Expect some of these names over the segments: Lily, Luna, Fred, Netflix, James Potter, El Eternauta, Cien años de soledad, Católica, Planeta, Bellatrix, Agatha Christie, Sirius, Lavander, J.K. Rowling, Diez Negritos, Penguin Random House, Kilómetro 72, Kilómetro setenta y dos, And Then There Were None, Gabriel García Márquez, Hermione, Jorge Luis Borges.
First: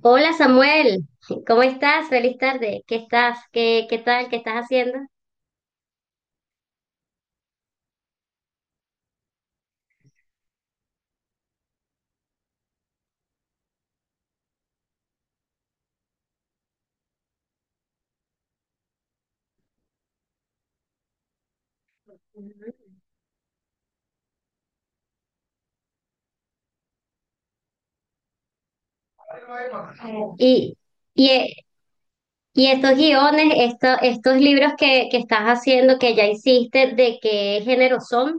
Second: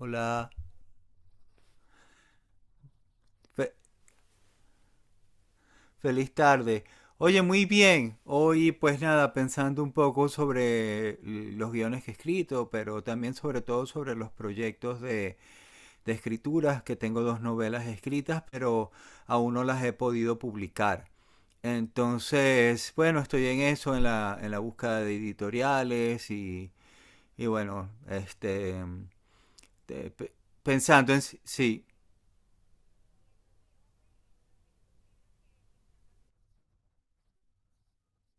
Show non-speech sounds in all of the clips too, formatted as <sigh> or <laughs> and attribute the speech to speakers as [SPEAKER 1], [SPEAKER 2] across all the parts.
[SPEAKER 1] Hola Samuel, ¿cómo estás? Feliz tarde. ¿Qué estás?
[SPEAKER 2] Fe-
[SPEAKER 1] ¿Qué tal? ¿Qué estás haciendo?
[SPEAKER 2] feliz tarde. Oye, muy bien. Hoy pues nada, pensando un poco sobre los guiones que he escrito, pero también sobre todo sobre los proyectos de, escrituras, que tengo dos novelas escritas, pero aún no las he podido publicar. Entonces, bueno, estoy en eso, en la, búsqueda de editoriales y bueno, te- pe-
[SPEAKER 1] Y,
[SPEAKER 2] pensando en
[SPEAKER 1] y,
[SPEAKER 2] si,
[SPEAKER 1] eh,
[SPEAKER 2] sí.
[SPEAKER 1] y estos guiones, estos libros que estás haciendo, que ya hiciste, ¿de qué género son?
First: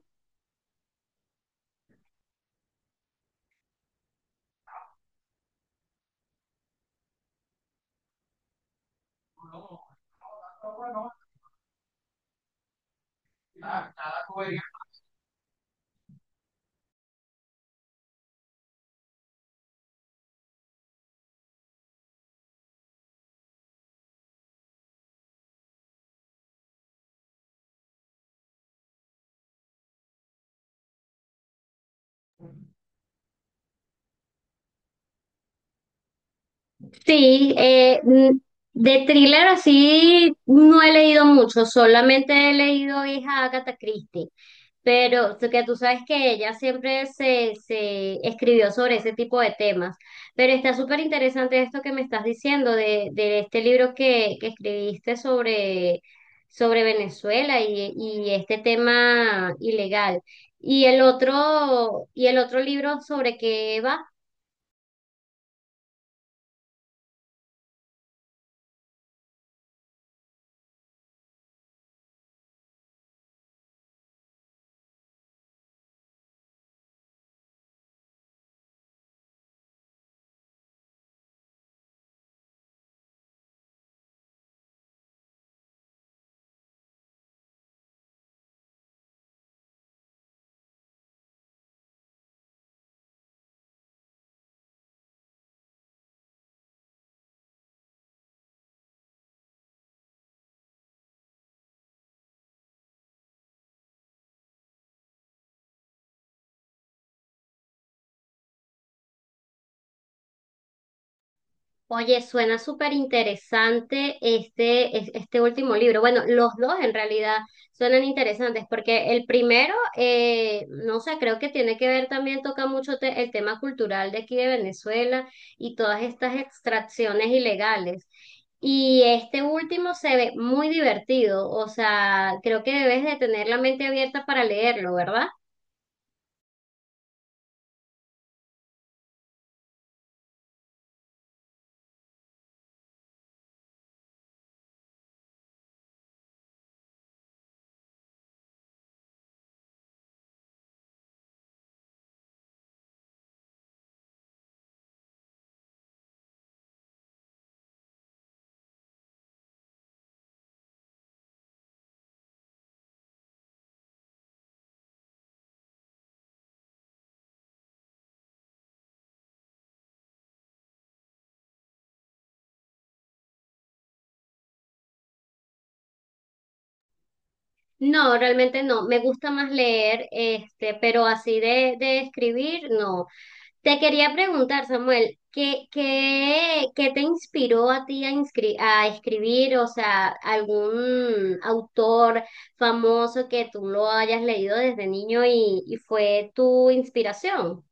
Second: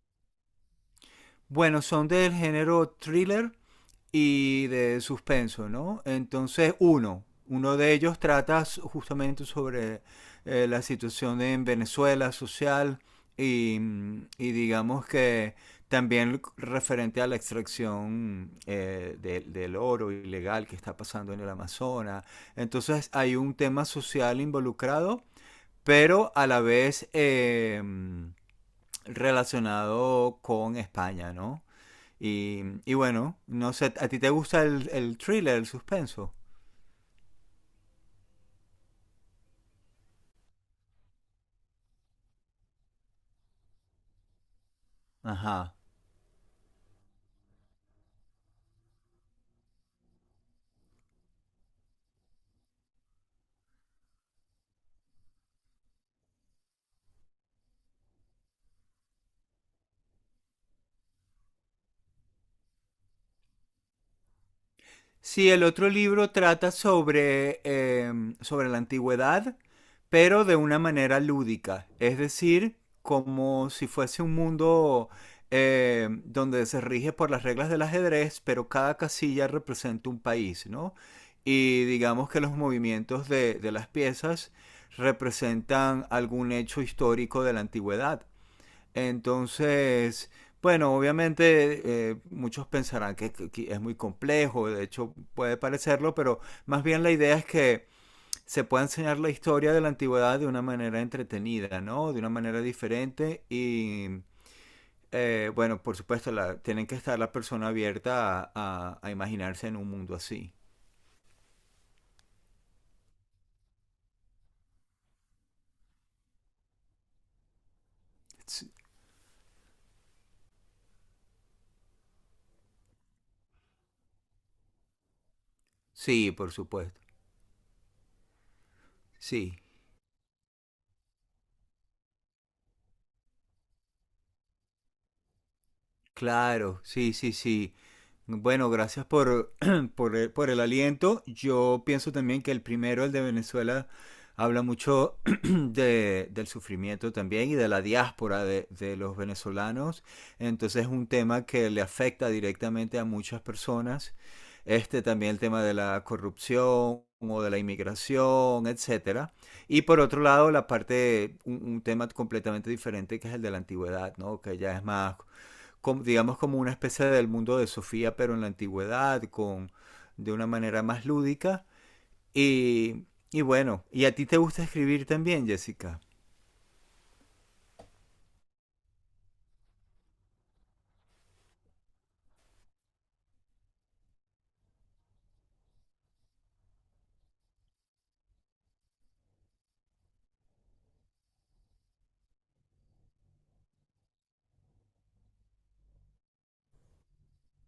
[SPEAKER 2] Bueno, son del género thriller y de suspenso, ¿no? Entonces, uno de ellos trata justamente sobre la situación en Venezuela social y, y digamos que también referente a la extracción del oro ilegal que está pasando en el Amazonas. Entonces hay un tema social involucrado, pero a la vez relacionado con España, ¿no? Y bueno, no sé, ¿a ti te gusta el thriller, el suspenso?
[SPEAKER 1] Sí, eh, mm, de thriller así no he leído mucho, solamente he leído Hija Agatha Christie, pero que tú
[SPEAKER 2] Ajá.
[SPEAKER 1] sabes que ella siempre se escribió sobre ese tipo de temas. Pero está súper interesante esto que me estás diciendo de este libro que escribiste sobre Venezuela y este tema ilegal. ¿Y el otro libro sobre qué va?
[SPEAKER 2] Sí, el otro libro trata sobre la antigüedad, pero de una manera lúdica, es decir, como si fuese un mundo donde se rige por las reglas del ajedrez, pero cada casilla representa un país, ¿no? Y digamos que los movimientos de las piezas representan algún hecho histórico de la antigüedad. Entonces, bueno, obviamente muchos pensarán que es muy complejo, de hecho puede parecerlo, pero más bien la idea es que se pueda enseñar la historia de la antigüedad de una manera entretenida, ¿no? De una manera diferente y, bueno, por supuesto, tienen que estar la persona abierta a imaginarse en un mundo así.
[SPEAKER 1] Oye, suena súper interesante este, este último libro. Bueno, los dos en realidad suenan interesantes porque el primero, no sé, creo que tiene que ver también, toca mucho el tema cultural de aquí de Venezuela y todas
[SPEAKER 2] Sí,
[SPEAKER 1] estas
[SPEAKER 2] por supuesto.
[SPEAKER 1] extracciones ilegales. Y este
[SPEAKER 2] Sí,
[SPEAKER 1] último se ve muy divertido, o sea, creo que debes de tener la mente abierta para leerlo, ¿verdad?
[SPEAKER 2] claro, sí, sí, sí. Bueno, gracias <clears throat> por el aliento. Yo pienso también que el primero, el de Venezuela, habla mucho <clears throat> del sufrimiento también y de la diáspora de los venezolanos. Entonces es un tema que le afecta directamente a muchas personas. Este también el tema de la corrupción o de la inmigración, etcétera. Y por otro lado, la parte, un tema completamente diferente que es el de la antigüedad, ¿no? Que ya es más como, digamos como una especie del mundo de Sofía, pero en la antigüedad, con, de una manera más lúdica. Y, y bueno, ¿y a ti te gusta escribir también, Jessica?
[SPEAKER 1] No, realmente no. Me gusta más leer, este, pero así de escribir, no. Te quería preguntar, Samuel, ¿qué te inspiró a ti a, a escribir? O sea, algún autor famoso que tú lo hayas leído desde niño y fue tu inspiración.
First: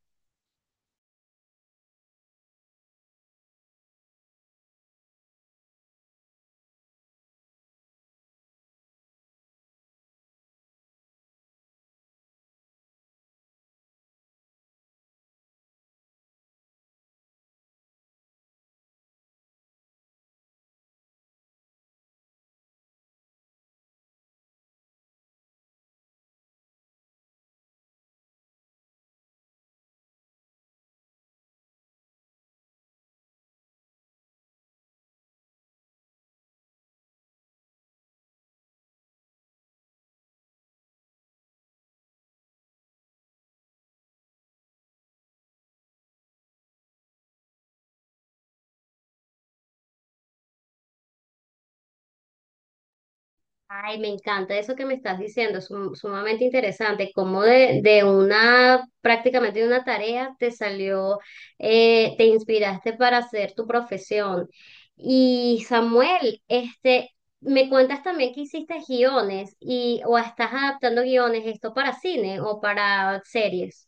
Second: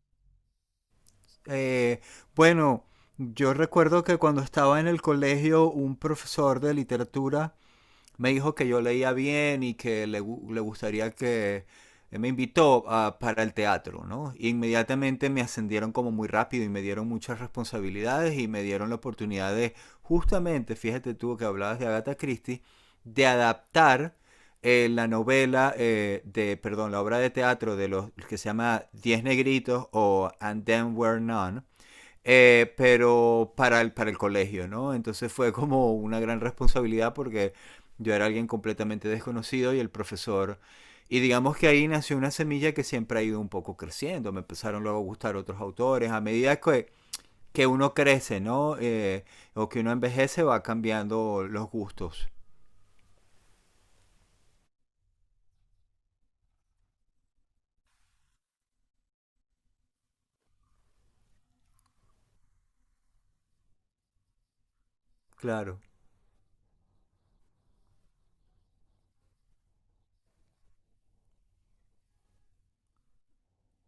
[SPEAKER 2] Eh, bueno, yo recuerdo que cuando estaba en el colegio, un profesor de literatura me dijo que yo leía bien y que le gustaría que él me invitó para el teatro, ¿no? Y inmediatamente me ascendieron como muy rápido y me dieron muchas responsabilidades y me dieron la oportunidad de, justamente, fíjate tú que hablabas de Agatha Christie, de adaptar la novela perdón, la obra de teatro de los que se llama Diez Negritos o And Then Were None pero para el, colegio, ¿no? Entonces fue como una gran responsabilidad porque yo era alguien completamente desconocido y el profesor... Y digamos que ahí nació una semilla que siempre ha ido un poco creciendo. Me empezaron luego a gustar otros autores. A medida que uno crece, ¿no? O que uno envejece, va cambiando los gustos.
[SPEAKER 1] Ay, me encanta eso que me estás diciendo, es sumamente interesante, cómo de una, prácticamente de una tarea te salió, te inspiraste para hacer tu profesión. Y
[SPEAKER 2] Claro.
[SPEAKER 1] Samuel, este, me cuentas también que hiciste guiones y, o estás adaptando guiones, esto para cine o para series.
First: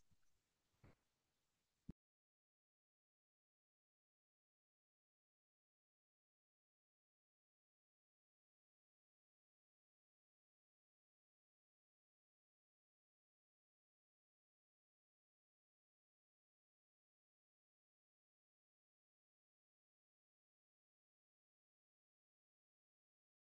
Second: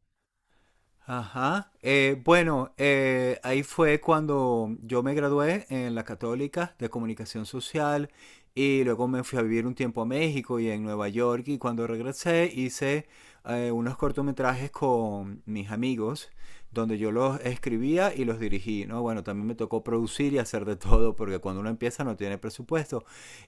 [SPEAKER 2] Ajá. Bueno, ahí fue cuando yo me gradué en la Católica de Comunicación Social y luego me fui a vivir un tiempo a México y en Nueva York y cuando regresé hice unos cortometrajes con mis amigos donde yo los escribía y los dirigí, ¿no? Bueno, también me tocó producir y hacer de todo, porque cuando uno empieza no tiene presupuesto.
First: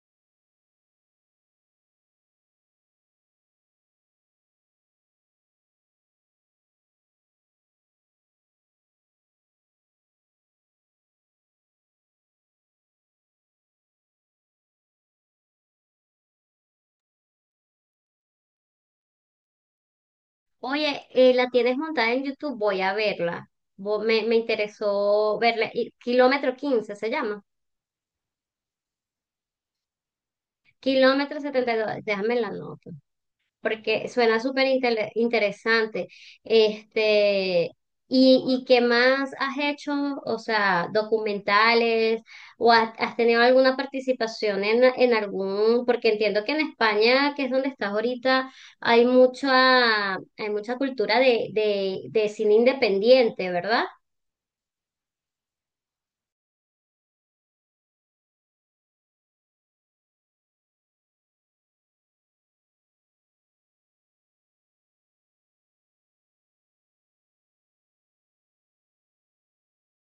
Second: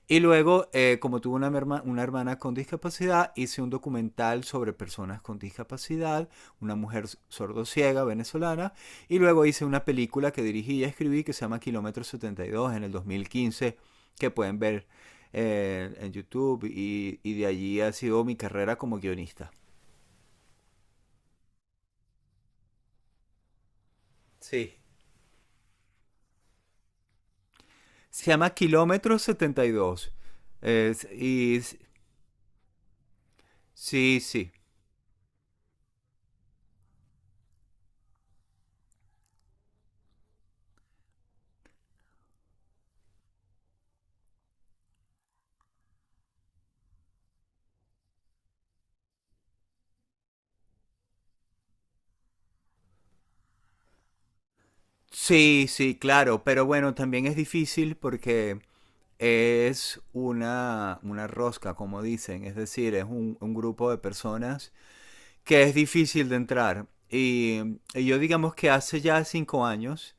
[SPEAKER 2] Y luego, como tuve una hermana con discapacidad, hice un documental sobre personas con discapacidad, una mujer sordociega venezolana, y luego hice una película que dirigí y escribí que se llama Kilómetro 72 en el 2015, que pueden ver en YouTube, y de allí ha sido mi carrera como guionista.
[SPEAKER 1] Oye, la tienes montada en YouTube, voy a verla. Me, me
[SPEAKER 2] Sí.
[SPEAKER 1] interesó verla. Kilómetro 15 se llama.
[SPEAKER 2] Se llama Kilómetro 72.
[SPEAKER 1] Kilómetro
[SPEAKER 2] Y
[SPEAKER 1] setenta y dos, déjame la nota, porque
[SPEAKER 2] sí,
[SPEAKER 1] suena
[SPEAKER 2] sí.
[SPEAKER 1] súper interesante. Este, y qué más has hecho? O sea, documentales, o has, has tenido alguna participación en algún, porque entiendo que en España, que es donde estás ahorita, hay mucha cultura de cine independiente, ¿verdad?
[SPEAKER 2] Sí, sí, claro, pero bueno, también es difícil porque es una rosca, como dicen, es decir, es un grupo de personas que es difícil de entrar. Y yo digamos que hace ya 5 años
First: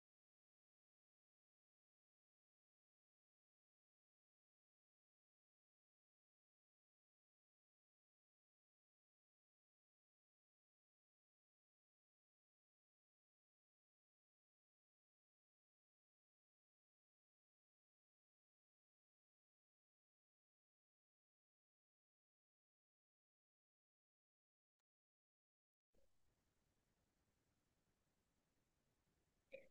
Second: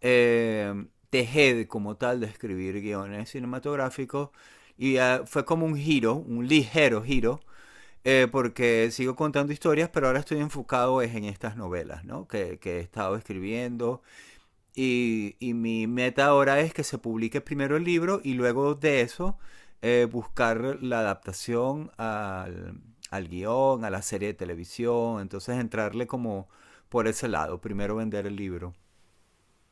[SPEAKER 2] eh, dejé como tal de escribir guiones cinematográficos y fue como un giro, un ligero giro, porque sigo contando historias, pero ahora estoy enfocado es en estas novelas, ¿no? Que he estado escribiendo y, mi meta ahora es que se publique primero el libro y luego de eso buscar la adaptación al guión, a la serie de televisión. Entonces entrarle como por ese lado, primero vender el libro.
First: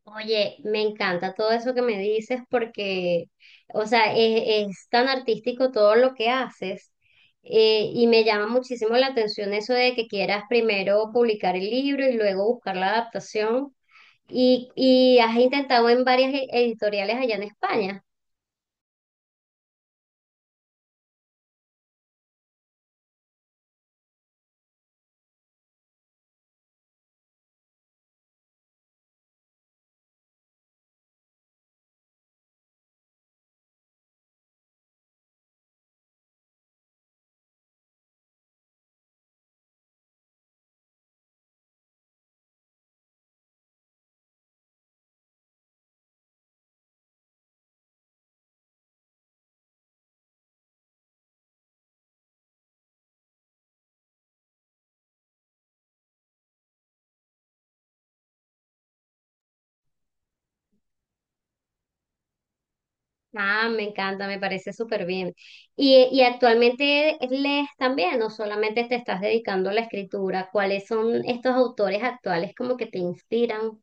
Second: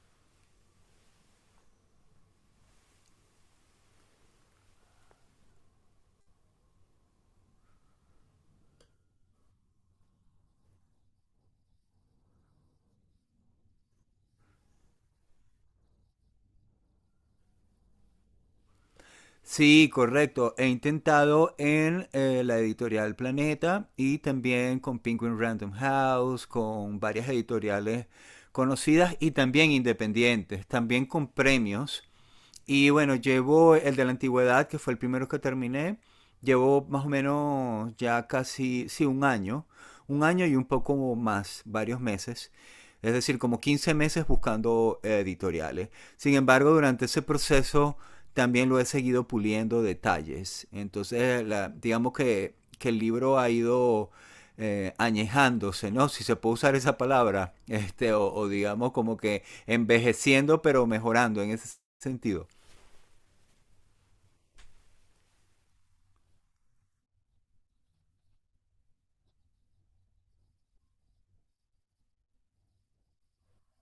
[SPEAKER 1] Oye, me encanta todo eso que me dices porque, o sea, es tan artístico todo lo que haces, y me llama muchísimo la atención eso de que quieras primero publicar el libro y luego buscar la adaptación y has intentado en varias editoriales allá en España.
[SPEAKER 2] Sí, correcto. He intentado en la editorial Planeta y también con Penguin Random House, con varias editoriales conocidas y también independientes, también con premios. Y bueno, llevo el de la antigüedad, que fue el primero que terminé. Llevo más o menos ya casi, sí, un año. Un año y un poco más, varios meses. Es decir, como 15 meses buscando editoriales. Sin embargo, durante ese proceso también lo he seguido puliendo detalles. Entonces, digamos que el libro ha ido añejándose, ¿no? Si se puede usar esa palabra, <laughs> o digamos como que envejeciendo, pero mejorando en ese sentido.
[SPEAKER 1] Ah, me encanta, me parece súper bien. Y actualmente lees también o solamente te estás dedicando a la escritura? ¿Cuáles son estos autores actuales como que te inspiran?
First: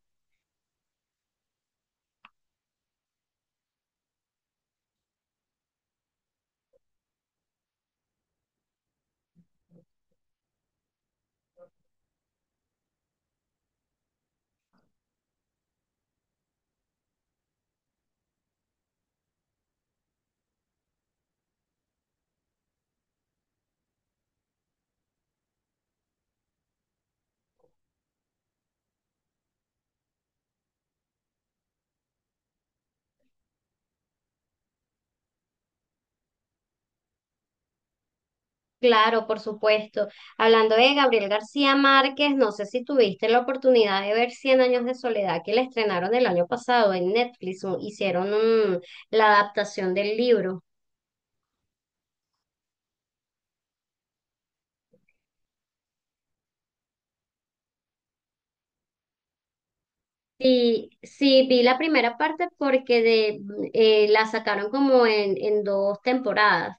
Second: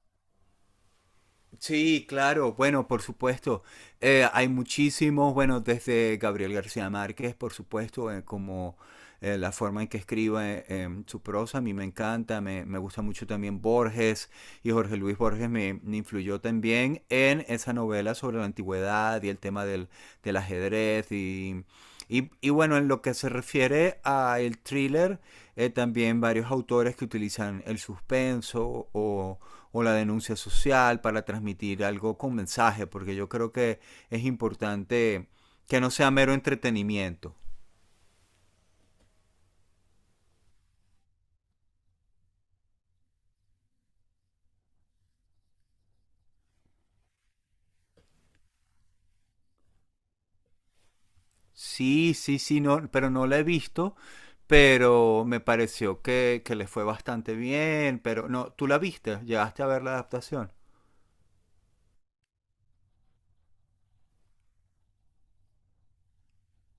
[SPEAKER 2] Sí, claro, bueno, por supuesto. Hay muchísimos, bueno, desde Gabriel García Márquez, por supuesto, como la forma en que escribe su prosa. A mí me encanta, me gusta mucho también Borges, y Jorge Luis Borges me influyó también en esa novela sobre la antigüedad y el tema del ajedrez y, bueno, en lo que se refiere al thriller, también varios autores que utilizan el suspenso o la denuncia social para transmitir algo con mensaje, porque yo creo que es importante que no sea mero entretenimiento.
[SPEAKER 1] Claro, por supuesto. Hablando de Gabriel García Márquez, no sé si tuviste la oportunidad de ver Cien años de soledad que le estrenaron el año pasado en Netflix. Hicieron la adaptación del libro.
[SPEAKER 2] Sí, sí, sí, no, pero no la he visto, pero me pareció que le fue bastante bien, pero no, tú la viste, llegaste a ver la adaptación.
[SPEAKER 1] Sí, sí, vi la primera parte porque la sacaron como en dos temporadas.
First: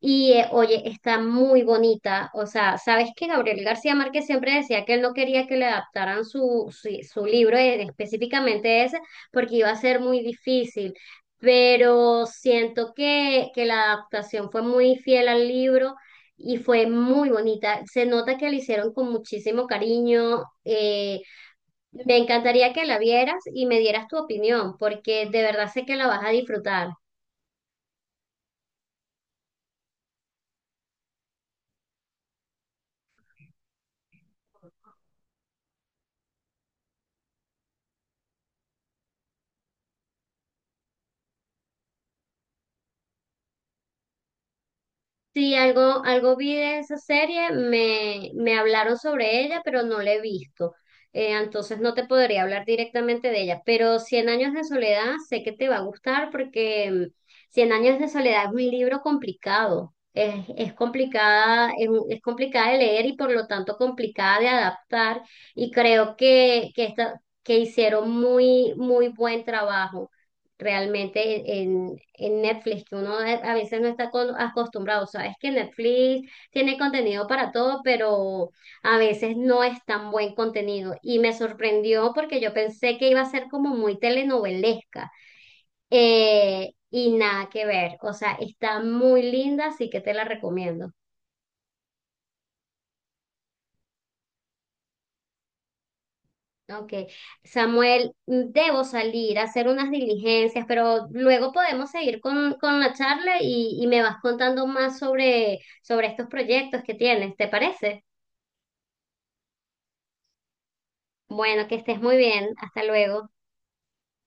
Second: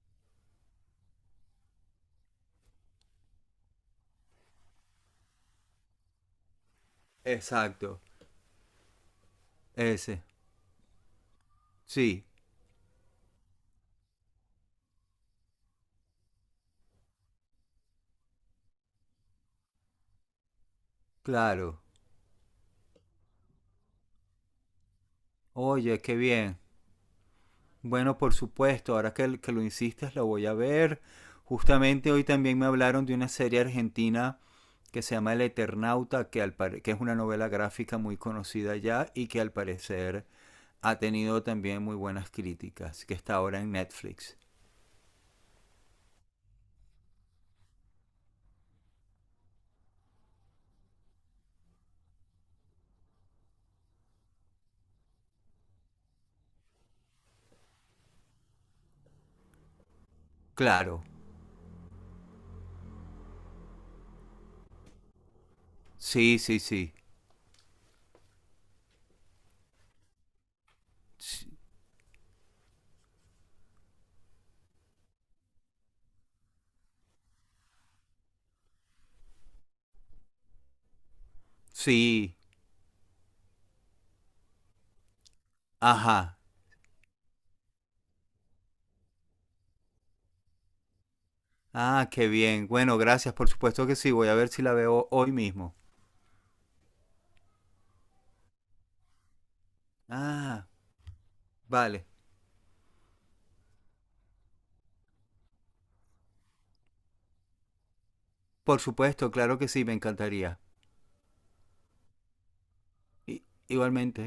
[SPEAKER 1] Y oye, está muy bonita. O sea, ¿sabes que Gabriel García Márquez siempre decía que él no quería que le adaptaran su libro,
[SPEAKER 2] Exacto,
[SPEAKER 1] específicamente ese, porque iba a ser muy
[SPEAKER 2] ese,
[SPEAKER 1] difícil? Pero
[SPEAKER 2] sí,
[SPEAKER 1] siento que la adaptación fue muy fiel al libro y fue muy bonita. Se nota que la hicieron con muchísimo cariño.
[SPEAKER 2] claro.
[SPEAKER 1] Me encantaría que la vieras y me dieras tu opinión, porque de verdad sé que
[SPEAKER 2] Oye,
[SPEAKER 1] la
[SPEAKER 2] qué
[SPEAKER 1] vas a
[SPEAKER 2] bien.
[SPEAKER 1] disfrutar.
[SPEAKER 2] Bueno, por supuesto, ahora que lo insistes, lo voy a ver. Justamente hoy también me hablaron de una serie argentina que se llama El Eternauta, que es una novela gráfica muy conocida ya y que al parecer ha tenido también muy buenas críticas, que está ahora en Netflix.
[SPEAKER 1] Sí, algo, algo vi de esa serie, me hablaron sobre ella, pero no la he visto. Entonces no te podría hablar directamente de ella, pero Cien años de soledad sé que te va a gustar porque Cien años de soledad es un libro complicado. Es
[SPEAKER 2] Claro,
[SPEAKER 1] complicada, es, es complicada de leer y por lo tanto complicada de adaptar. Y creo
[SPEAKER 2] sí, sí, sí.
[SPEAKER 1] que hicieron muy, muy buen trabajo
[SPEAKER 2] S-
[SPEAKER 1] realmente en Netflix, que uno a veces no está acostumbrado. O sea, es que Netflix tiene contenido para todo, pero a veces no es tan buen contenido. Y me sorprendió
[SPEAKER 2] Sí,
[SPEAKER 1] porque yo pensé que iba a ser como muy telenovelesca.
[SPEAKER 2] ajá.
[SPEAKER 1] Y nada que ver. O sea, está muy linda, así que te la recomiendo.
[SPEAKER 2] Ah, qué bien. Bueno, gracias, por supuesto que sí. Voy a ver si la veo hoy mismo.
[SPEAKER 1] Ok, Samuel, debo salir a hacer unas diligencias,
[SPEAKER 2] Ah,
[SPEAKER 1] pero luego podemos
[SPEAKER 2] vale.
[SPEAKER 1] seguir con la charla y me vas contando más sobre estos proyectos que tienes, ¿te parece?
[SPEAKER 2] Por supuesto, claro que sí, me encantaría.
[SPEAKER 1] Bueno, que estés muy bien, hasta luego.
[SPEAKER 2] Igualmente.